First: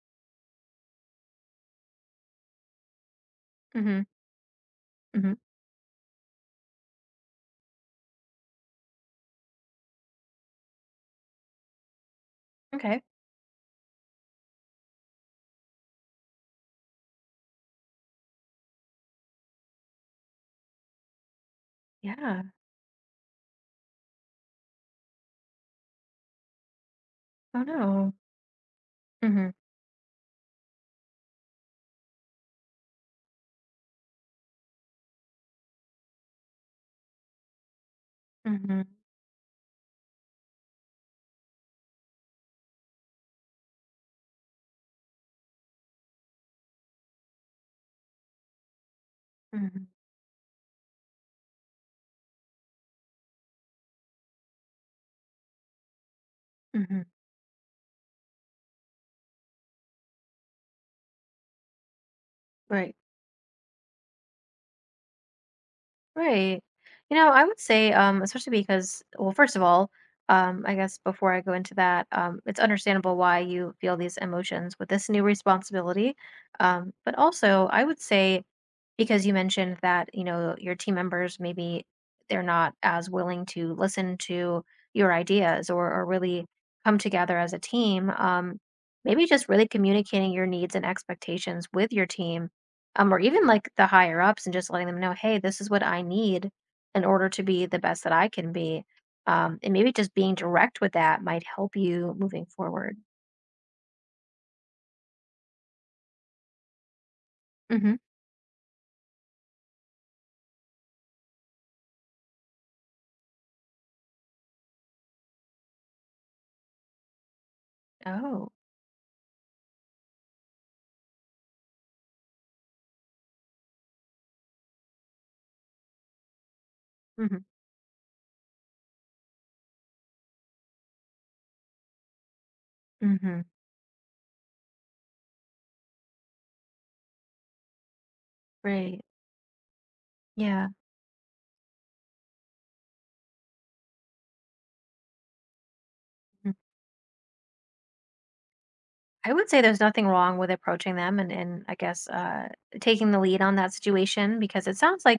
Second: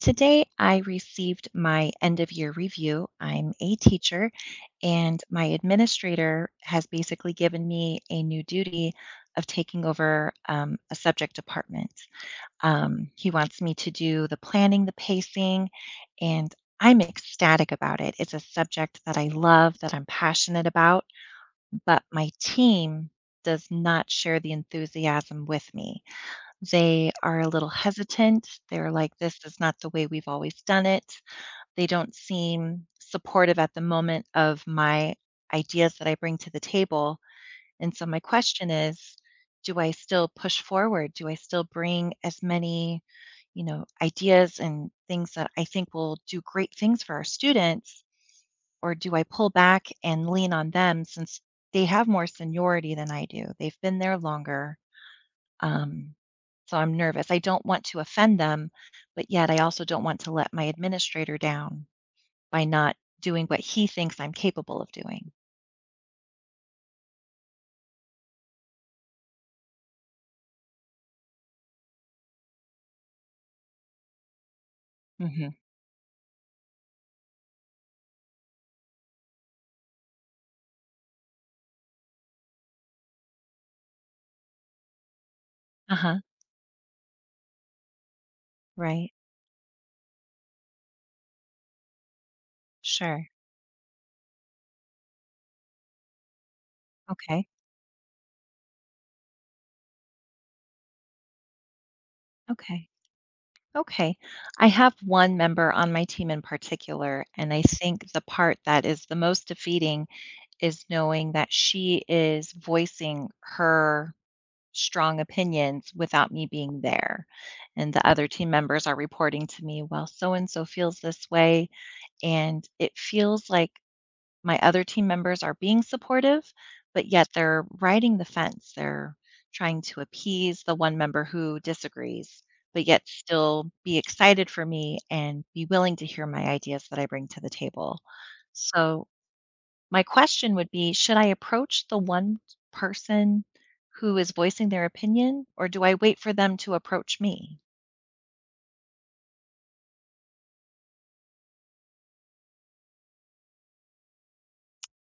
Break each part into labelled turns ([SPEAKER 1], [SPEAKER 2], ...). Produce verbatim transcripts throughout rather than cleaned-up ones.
[SPEAKER 1] Today, I received my end of year review. I'm a
[SPEAKER 2] Mhm.
[SPEAKER 1] teacher, and
[SPEAKER 2] Mhm.
[SPEAKER 1] my administrator has basically given me a new duty of taking over um, a subject department.
[SPEAKER 2] Okay.
[SPEAKER 1] Um, he wants me to do the planning, the pacing, and I'm ecstatic about it. It's a subject that I love, that I'm passionate about, but my
[SPEAKER 2] Yeah.
[SPEAKER 1] team does not share the enthusiasm with me. They are a
[SPEAKER 2] Oh
[SPEAKER 1] little
[SPEAKER 2] no.
[SPEAKER 1] hesitant. They're like, this
[SPEAKER 2] Mhm.
[SPEAKER 1] is not the way we've always done it. They don't seem supportive at the moment of my ideas that I bring to the table. And so, my question
[SPEAKER 2] Mhm.
[SPEAKER 1] is, do I still push forward? Do I still bring as many, you know, ideas and things that I think will do great things for our students? Or do I pull
[SPEAKER 2] Mhm.
[SPEAKER 1] back and lean on them since they have more seniority than I do? They've been there longer, um, so I'm
[SPEAKER 2] Mhm.
[SPEAKER 1] nervous. I don't want to offend them, but yet I also don't want to let my administrator down by not
[SPEAKER 2] Right.
[SPEAKER 1] doing what he thinks I'm capable of doing.
[SPEAKER 2] Right. You know, I would say, um, especially because, well, first of all, um, I guess before I go into that, um, it's understandable why you feel these emotions with this new
[SPEAKER 1] Hmm.
[SPEAKER 2] responsibility. Um, but also, I would say, because you mentioned that, you know, your team members maybe they're not as willing to listen to your ideas or,
[SPEAKER 1] Uh
[SPEAKER 2] or
[SPEAKER 1] huh.
[SPEAKER 2] really come together as a team. Um,
[SPEAKER 1] Right.
[SPEAKER 2] maybe just really communicating your needs and expectations with your team um, or
[SPEAKER 1] Sure.
[SPEAKER 2] even like the higher ups and just letting them know, hey, this is what I need in order to
[SPEAKER 1] Okay.
[SPEAKER 2] be the best that I can be. Um, and maybe just being direct with that might help you moving
[SPEAKER 1] Okay.
[SPEAKER 2] forward.
[SPEAKER 1] Okay. I have one member on my team in particular, and I
[SPEAKER 2] hmm
[SPEAKER 1] think the part that is the most defeating is knowing that she is voicing her strong opinions without me being there. And the other team
[SPEAKER 2] Oh,
[SPEAKER 1] members are reporting to me, well, so and so feels this way. And it feels like my other team members are being supportive, but yet
[SPEAKER 2] hmm.
[SPEAKER 1] they're riding the fence. They're trying to appease the one member who disagrees, but yet
[SPEAKER 2] Hmm,
[SPEAKER 1] still be excited for me and be willing to hear my ideas that I bring to the table.
[SPEAKER 2] right.
[SPEAKER 1] So my question
[SPEAKER 2] Yeah.
[SPEAKER 1] would be, should I approach the one person who is voicing their opinion, or do I wait for them to approach me?
[SPEAKER 2] I would say there's nothing wrong with approaching them and, and I guess uh, taking the lead on that situation because it sounds like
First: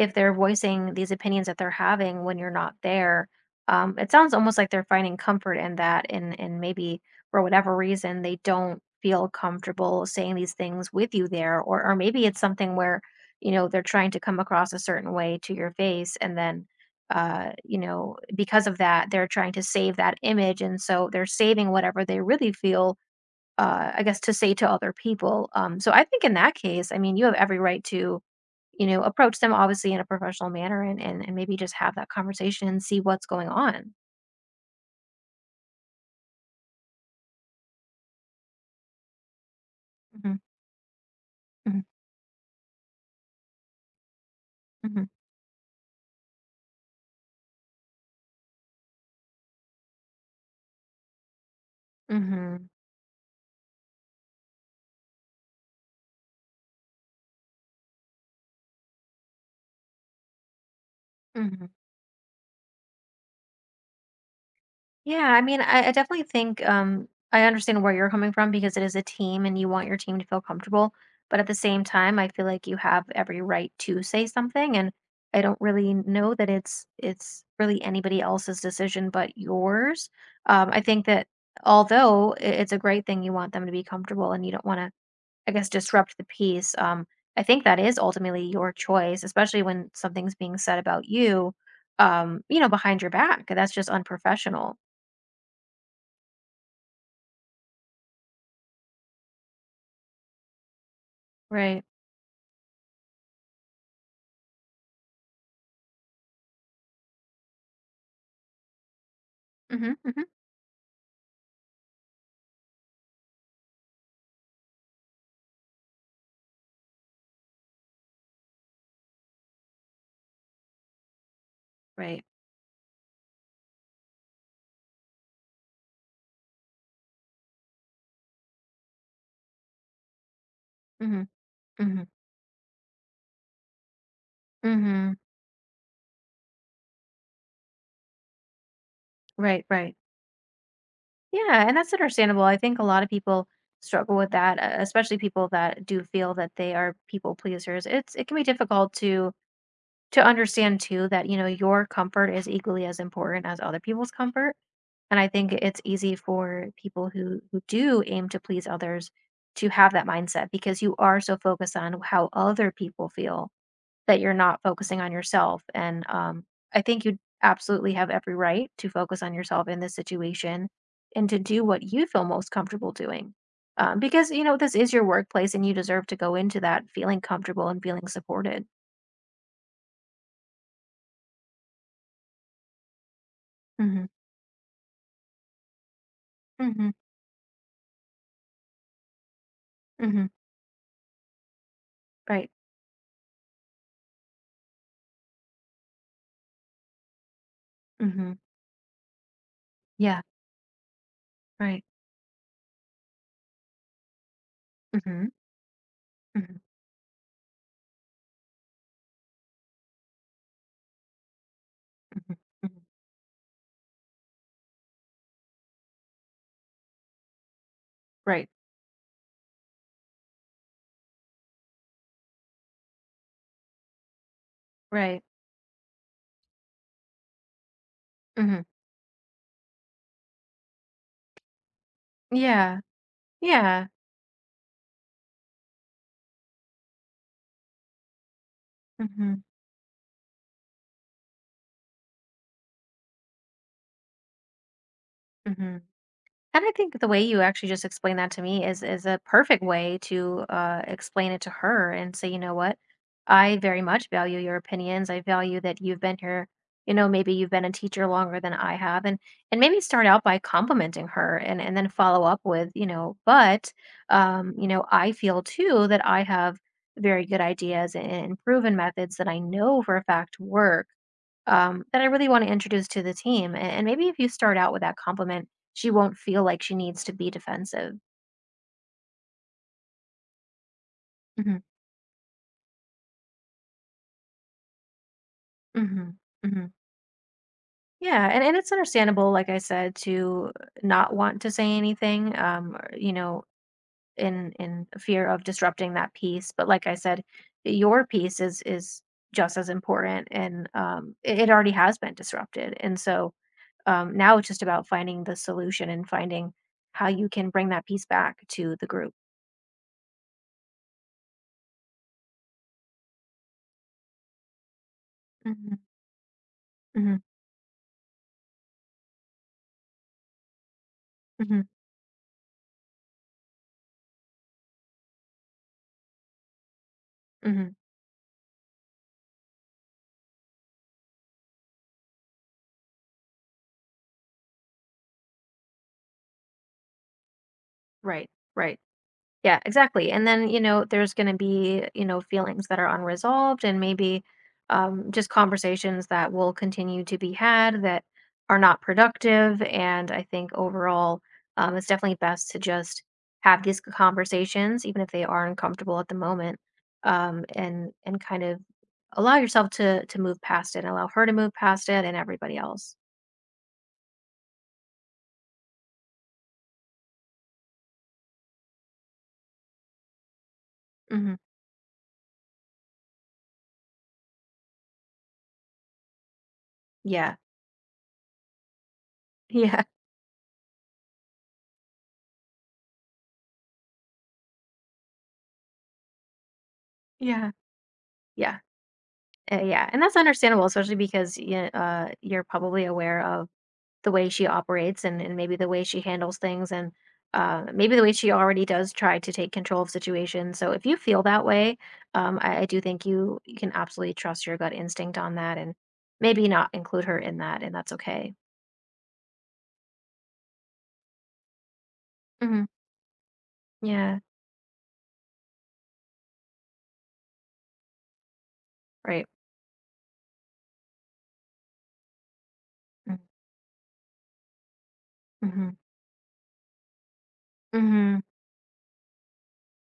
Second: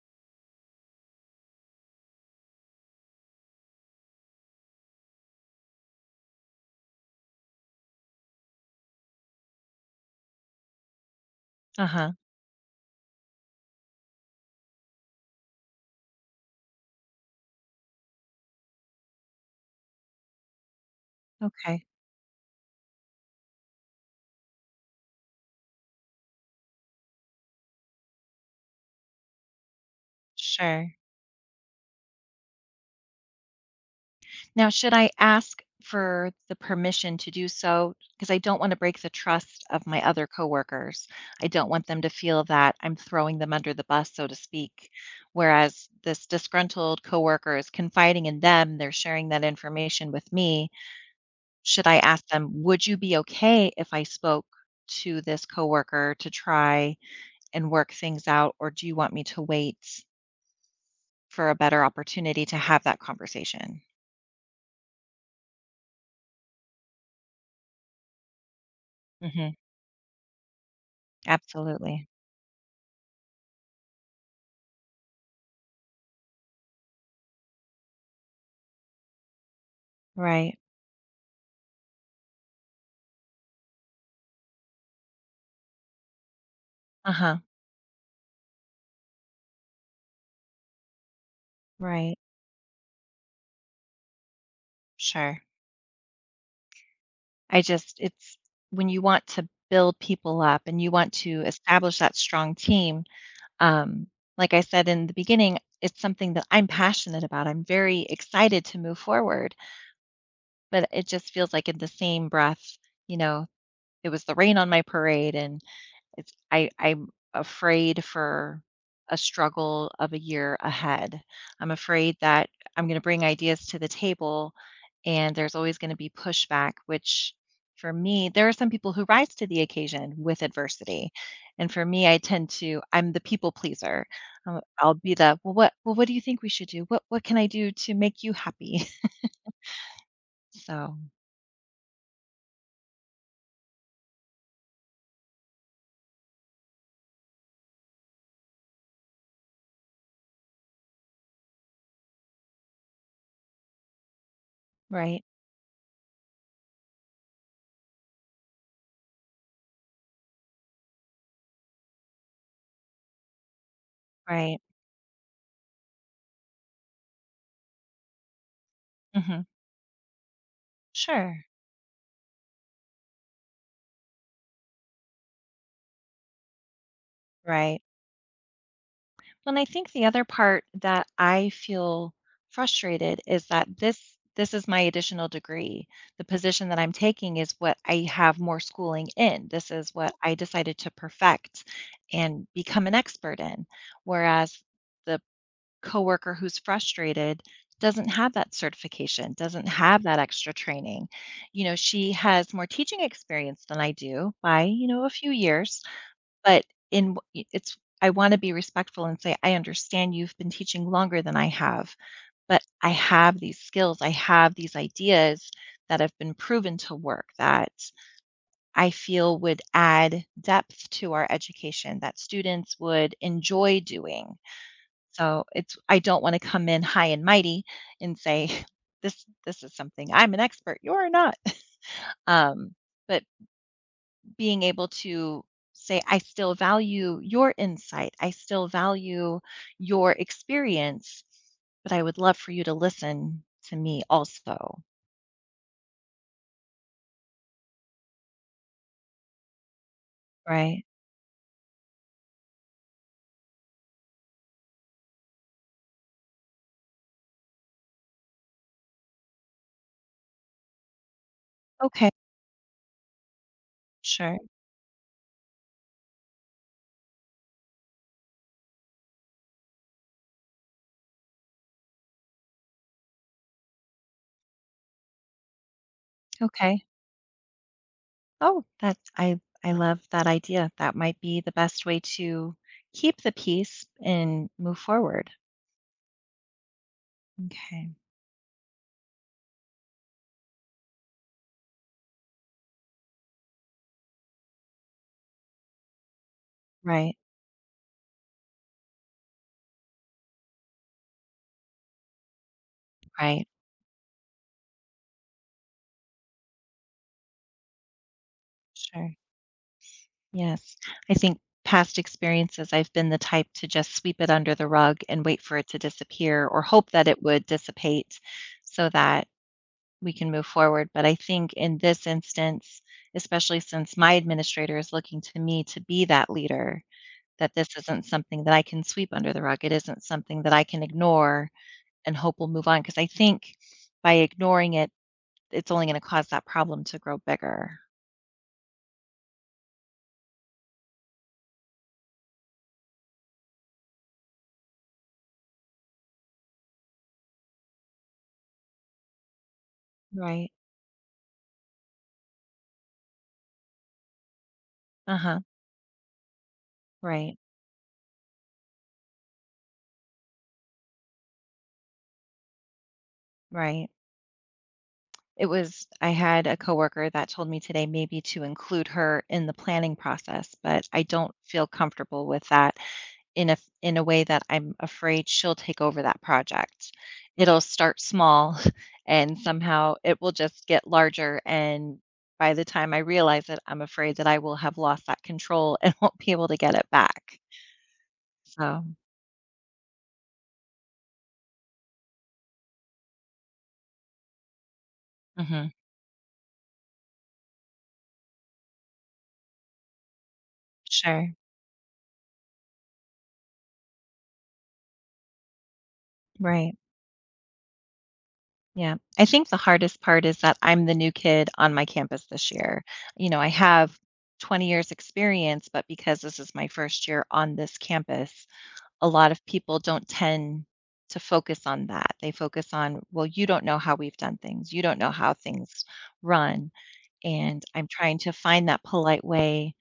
[SPEAKER 2] if they're voicing these opinions that they're having when you're not there, um, it sounds almost like they're finding comfort in that and and maybe for whatever reason they don't feel comfortable saying these things with you there or
[SPEAKER 1] Uh
[SPEAKER 2] or
[SPEAKER 1] huh.
[SPEAKER 2] maybe it's something where you know they're trying to come across a certain way to your face and then uh you know because of that they're trying to save that image and so they're saving
[SPEAKER 1] Okay.
[SPEAKER 2] whatever they really feel uh, I guess to say to other people. Um, so I think in that case, I mean, you have every right to, you know, approach them obviously in a professional manner
[SPEAKER 1] Sure.
[SPEAKER 2] and and, and maybe just have that conversation and see what's going on.
[SPEAKER 1] Now, should I ask for the permission to do so? Because I don't want to break the trust of my other
[SPEAKER 2] Hmm.
[SPEAKER 1] coworkers. I don't
[SPEAKER 2] Hmm.
[SPEAKER 1] want them to feel that I'm throwing them under the bus, so to speak.
[SPEAKER 2] Hmm.
[SPEAKER 1] Whereas this disgruntled coworker is confiding in them, they're sharing that information with me. Should I ask them,
[SPEAKER 2] Hmm.
[SPEAKER 1] "Would you be okay if I spoke to this coworker to try and work things out, or do you want me to wait for a
[SPEAKER 2] Hmm.
[SPEAKER 1] better opportunity to have that conversation?"
[SPEAKER 2] Yeah, I mean, I, I definitely think um, I understand where you're coming from because it is a team
[SPEAKER 1] Mhm,
[SPEAKER 2] and you want your team to feel comfortable. But at the same
[SPEAKER 1] absolutely.
[SPEAKER 2] time, I feel like you have every right to say something, and I don't really know that it's it's really anybody else's decision but yours.
[SPEAKER 1] Right.
[SPEAKER 2] Um, I think that although i- it's a great thing, you want them to be comfortable and you don't want to, I guess, disrupt the peace. Um,
[SPEAKER 1] Uh-huh,
[SPEAKER 2] I think that is ultimately your choice, especially when something's being said about you,
[SPEAKER 1] right.
[SPEAKER 2] um, you know, behind your back. That's just unprofessional.
[SPEAKER 1] Sure. I just it's when you want to build people up and you want to
[SPEAKER 2] Right.
[SPEAKER 1] establish that strong team, um, like I said in the beginning, it's something that I'm passionate about, I'm very excited to move forward.
[SPEAKER 2] Mhm, mhm,
[SPEAKER 1] But it just feels like in the same breath, you know, it was the rain on my parade and it's I I'm afraid for a struggle of a year ahead. I'm afraid
[SPEAKER 2] right.
[SPEAKER 1] that I'm going to bring ideas to the table and there's always going to be pushback, which for me, there are some people who rise to the occasion with adversity.
[SPEAKER 2] Mhm,
[SPEAKER 1] And for
[SPEAKER 2] mhm,
[SPEAKER 1] me, I tend to, I'm the people pleaser. I'll I'll be
[SPEAKER 2] mhm.
[SPEAKER 1] the, well, what, well, what do you think we should do? What, what can I do to make you happy?
[SPEAKER 2] Right, right.
[SPEAKER 1] So,
[SPEAKER 2] Yeah, and that's understandable. I think a lot of people struggle with that, uh, especially people that do feel that they are people pleasers. It's it can be difficult to to understand too that, you know, your comfort is equally as important as other people's comfort. And
[SPEAKER 1] right,
[SPEAKER 2] I think it's easy for people who who do aim to please others to have that mindset because you are so focused on how other people feel that you're
[SPEAKER 1] right.
[SPEAKER 2] not focusing on yourself. And um, I think you absolutely have every right to focus on
[SPEAKER 1] Hmm.
[SPEAKER 2] yourself in this situation and to
[SPEAKER 1] Sure.
[SPEAKER 2] do what you feel most comfortable doing. Um, because, you know, this is your workplace and you deserve to go into that feeling comfortable
[SPEAKER 1] Right.
[SPEAKER 2] and feeling supported.
[SPEAKER 1] Well, and I think the other part that I feel frustrated is that
[SPEAKER 2] Mm-hmm.
[SPEAKER 1] this this is my additional degree. The position that
[SPEAKER 2] Mm-hmm.
[SPEAKER 1] I'm taking is what I have more schooling in. This is what
[SPEAKER 2] Mm-hmm.
[SPEAKER 1] I decided to perfect and
[SPEAKER 2] Right.
[SPEAKER 1] become an expert in. Whereas the coworker who's frustrated doesn't
[SPEAKER 2] Mm-hmm.
[SPEAKER 1] have that certification, doesn't have that
[SPEAKER 2] Yeah.
[SPEAKER 1] extra training. You know,
[SPEAKER 2] Right.
[SPEAKER 1] she has more teaching experience than I do by, you know, a
[SPEAKER 2] Mm-hmm.
[SPEAKER 1] few years.
[SPEAKER 2] Mm-hmm.
[SPEAKER 1] But in w I it's I wanna be respectful and say, "I understand you've been teaching longer than I have, but
[SPEAKER 2] Mm-hmm.
[SPEAKER 1] I have these skills, I have these ideas that have been proven to work that
[SPEAKER 2] Right.
[SPEAKER 1] I feel would add depth to our education that students would enjoy doing."
[SPEAKER 2] Right.
[SPEAKER 1] So, it's I don't wanna come in high and mighty and say,
[SPEAKER 2] Mm-hmm.
[SPEAKER 1] "This this is something I'm an expert, you're not." Um,
[SPEAKER 2] Yeah.
[SPEAKER 1] but
[SPEAKER 2] Yeah.
[SPEAKER 1] being able to say, I still value your insight, I still
[SPEAKER 2] Mm-hmm.
[SPEAKER 1] value your experience, but I would love for you to listen to me also,
[SPEAKER 2] Mm-hmm. And I think the way you actually just explained that to me is is a perfect way to uh,
[SPEAKER 1] right?
[SPEAKER 2] explain it to her and say, you know what, I very much value your opinions. I value that you've been here. You know, maybe you've been a teacher longer than I have, and and maybe start out by complimenting her, and and then
[SPEAKER 1] Okay,
[SPEAKER 2] follow up with, you know, but
[SPEAKER 1] sure.
[SPEAKER 2] um, you know, I feel too that I have very good ideas and and proven methods that I know for a fact work um, that I really want to introduce to the team. And, and maybe if you start out with that compliment she won't feel like she
[SPEAKER 1] Okay.
[SPEAKER 2] needs to be defensive.
[SPEAKER 1] Oh, that I I love that idea. That might be the
[SPEAKER 2] Mhm,
[SPEAKER 1] best way to keep the peace and move forward.
[SPEAKER 2] mhm, mhm.
[SPEAKER 1] Okay.
[SPEAKER 2] Yeah, and and it's understandable, like I said, to not want to say anything, um, or, you know, in in fear of disrupting that peace, but like I
[SPEAKER 1] Right.
[SPEAKER 2] said, your piece is is just as important and, um, it it already has been disrupted, and so,
[SPEAKER 1] Right.
[SPEAKER 2] um, now it's just about finding the solution and finding how you can bring that piece back to the group.
[SPEAKER 1] Sure. Yes. I think past experiences, I've been the type to just sweep it under the rug and wait for it
[SPEAKER 2] Mhm,
[SPEAKER 1] to disappear or hope that
[SPEAKER 2] mhm,
[SPEAKER 1] it would dissipate so that we can move forward. But I think
[SPEAKER 2] mhm,
[SPEAKER 1] in this instance, especially since my administrator is looking to me to be that leader, that
[SPEAKER 2] mhm.
[SPEAKER 1] this isn't something that I can sweep under the rug. It isn't something that I can ignore and hope will move on. Because I think by ignoring it, it's only going to cause that problem to grow bigger.
[SPEAKER 2] Right, right. Yeah, exactly. And then, you know, there's going to be, you know, feelings that are unresolved and maybe um, just conversations that will continue to be had that are not productive. And I
[SPEAKER 1] Right.
[SPEAKER 2] think overall, um, it's definitely best to just have these conversations, even if
[SPEAKER 1] Uh
[SPEAKER 2] they
[SPEAKER 1] huh.
[SPEAKER 2] are uncomfortable at the moment,
[SPEAKER 1] Right.
[SPEAKER 2] um, and and kind of allow yourself to to move past it, allow her to move past it, and everybody else.
[SPEAKER 1] Right. It was I had a coworker that told me today maybe to include her in the planning process, but I don't
[SPEAKER 2] Hmm.
[SPEAKER 1] feel comfortable with that in a in a way that I'm afraid she'll take over that project.
[SPEAKER 2] Yeah,
[SPEAKER 1] It'll start small and
[SPEAKER 2] yeah,
[SPEAKER 1] somehow it will just get larger and by the time I realize it, I'm afraid that I will have lost that control and won't be able to get it back.
[SPEAKER 2] yeah, yeah.
[SPEAKER 1] So,
[SPEAKER 2] Uh, yeah, and that's understandable, especially because you, uh, you're probably aware of the way she operates and, and maybe
[SPEAKER 1] mhm,
[SPEAKER 2] the way she handles things and uh, maybe the way she already does try to take control of situations. So if you feel
[SPEAKER 1] sure.
[SPEAKER 2] that way, um, I, I do think you, you can absolutely trust your gut instinct on that and maybe not
[SPEAKER 1] Right.
[SPEAKER 2] include her in that, and that's okay.
[SPEAKER 1] Yeah. I think the hardest part is that I'm the new kid on my campus this
[SPEAKER 2] Hmm.
[SPEAKER 1] year. You know, I have
[SPEAKER 2] Yeah,
[SPEAKER 1] twenty years experience, but because this is my first year on this campus, a
[SPEAKER 2] right.
[SPEAKER 1] lot of people don't tend to focus on that. They focus on, well, you don't know how we've done things. You don't know how
[SPEAKER 2] Mm-hmm.
[SPEAKER 1] things run. And I'm
[SPEAKER 2] Mm-hmm.
[SPEAKER 1] trying to find that polite way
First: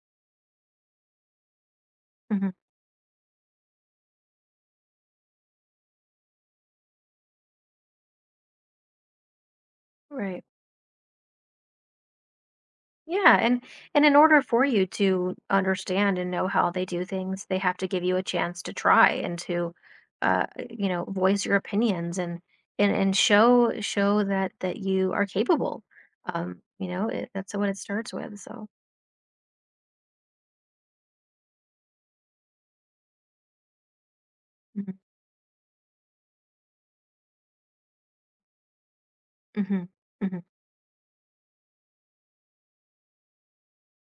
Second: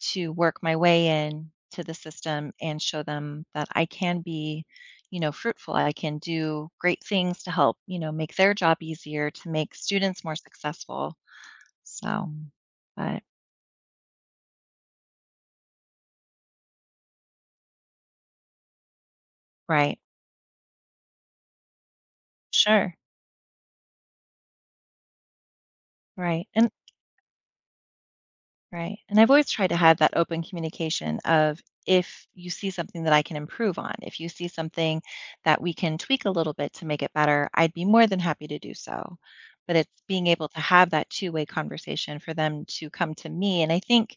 [SPEAKER 1] to work my way in to the
[SPEAKER 2] Hmm.
[SPEAKER 1] system and show them that I can be, you know, fruitful. I can do great things to help, you know, make their job easier, to make students more
[SPEAKER 2] Right.
[SPEAKER 1] successful. So, but
[SPEAKER 2] Yeah, and and in order for you to understand and know how they do things, they have to give you a chance to try and to,
[SPEAKER 1] right.
[SPEAKER 2] uh, you know, voice your opinions and and
[SPEAKER 1] Sure.
[SPEAKER 2] and show show that that you are capable.
[SPEAKER 1] Right.
[SPEAKER 2] Um,
[SPEAKER 1] And
[SPEAKER 2] you know, it, that's what it starts with. So,
[SPEAKER 1] right. And I've always tried to have that open communication of if you see something that I can improve on, if you see
[SPEAKER 2] hmm,
[SPEAKER 1] something that we can tweak a little bit to make it better, I'd be more than happy to do so.
[SPEAKER 2] hmm,
[SPEAKER 1] But it's being
[SPEAKER 2] hmm,
[SPEAKER 1] able to have that two-way conversation for them to come to me. And I think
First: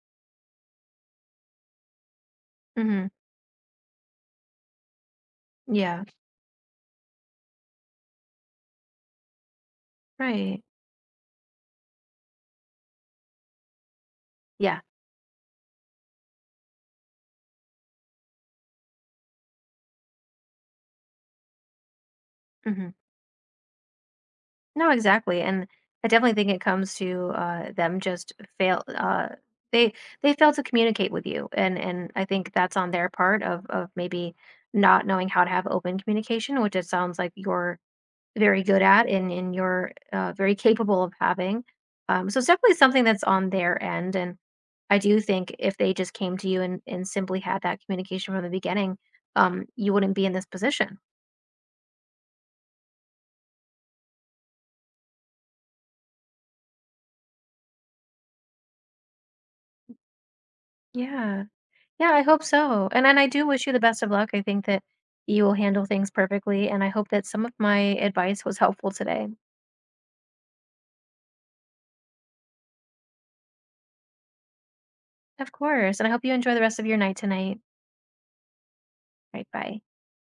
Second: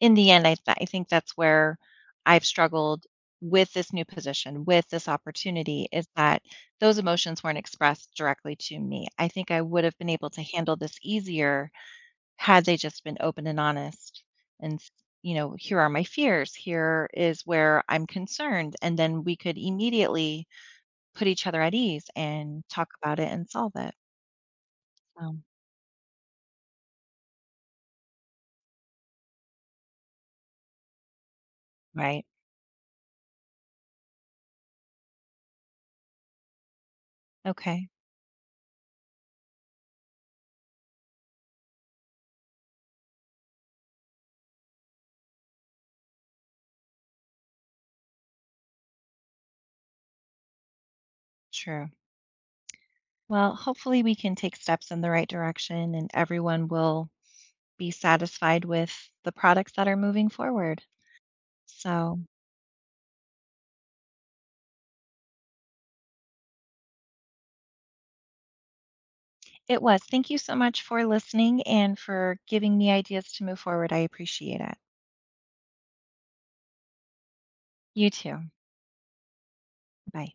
[SPEAKER 1] in the end, I, th- I think that's where I've struggled
[SPEAKER 2] hmm,
[SPEAKER 1] with this new position, with this opportunity,
[SPEAKER 2] yeah,
[SPEAKER 1] is that those emotions weren't expressed directly to me. I think I would have been able to
[SPEAKER 2] right,
[SPEAKER 1] handle this easier had they just been open and honest and,
[SPEAKER 2] yeah.
[SPEAKER 1] s you know, "Here are my fears. Here is where I'm concerned," and then we could immediately put each other at ease and talk
[SPEAKER 2] Mhm.
[SPEAKER 1] about it and solve it.
[SPEAKER 2] No,
[SPEAKER 1] So
[SPEAKER 2] exactly, and I definitely think it comes to, uh, them just fail uh, they they fail to communicate with you, and and I
[SPEAKER 1] right.
[SPEAKER 2] think that's on their part of of maybe not knowing how to have open communication, which it sounds like you're
[SPEAKER 1] Okay.
[SPEAKER 2] very good at and and you're, uh, very capable of having. Um, so it's definitely something that's on their end, and I do think if they just came to you and and simply had that communication from the beginning, um, you wouldn't be in this position.
[SPEAKER 1] True. Well, hopefully, we can take steps in the right direction, and everyone will be satisfied with the products that are moving forward.
[SPEAKER 2] Yeah. Yeah,
[SPEAKER 1] So
[SPEAKER 2] I hope so. And and I do wish you the best of luck. I think that you will handle things perfectly, and I hope that some of my advice was helpful today.
[SPEAKER 1] it was thank you so much for listening and for giving me ideas to move forward. I appreciate it.
[SPEAKER 2] Of course. And I hope you enjoy the rest of your night tonight.
[SPEAKER 1] You too.
[SPEAKER 2] Right, bye.
[SPEAKER 1] Bye.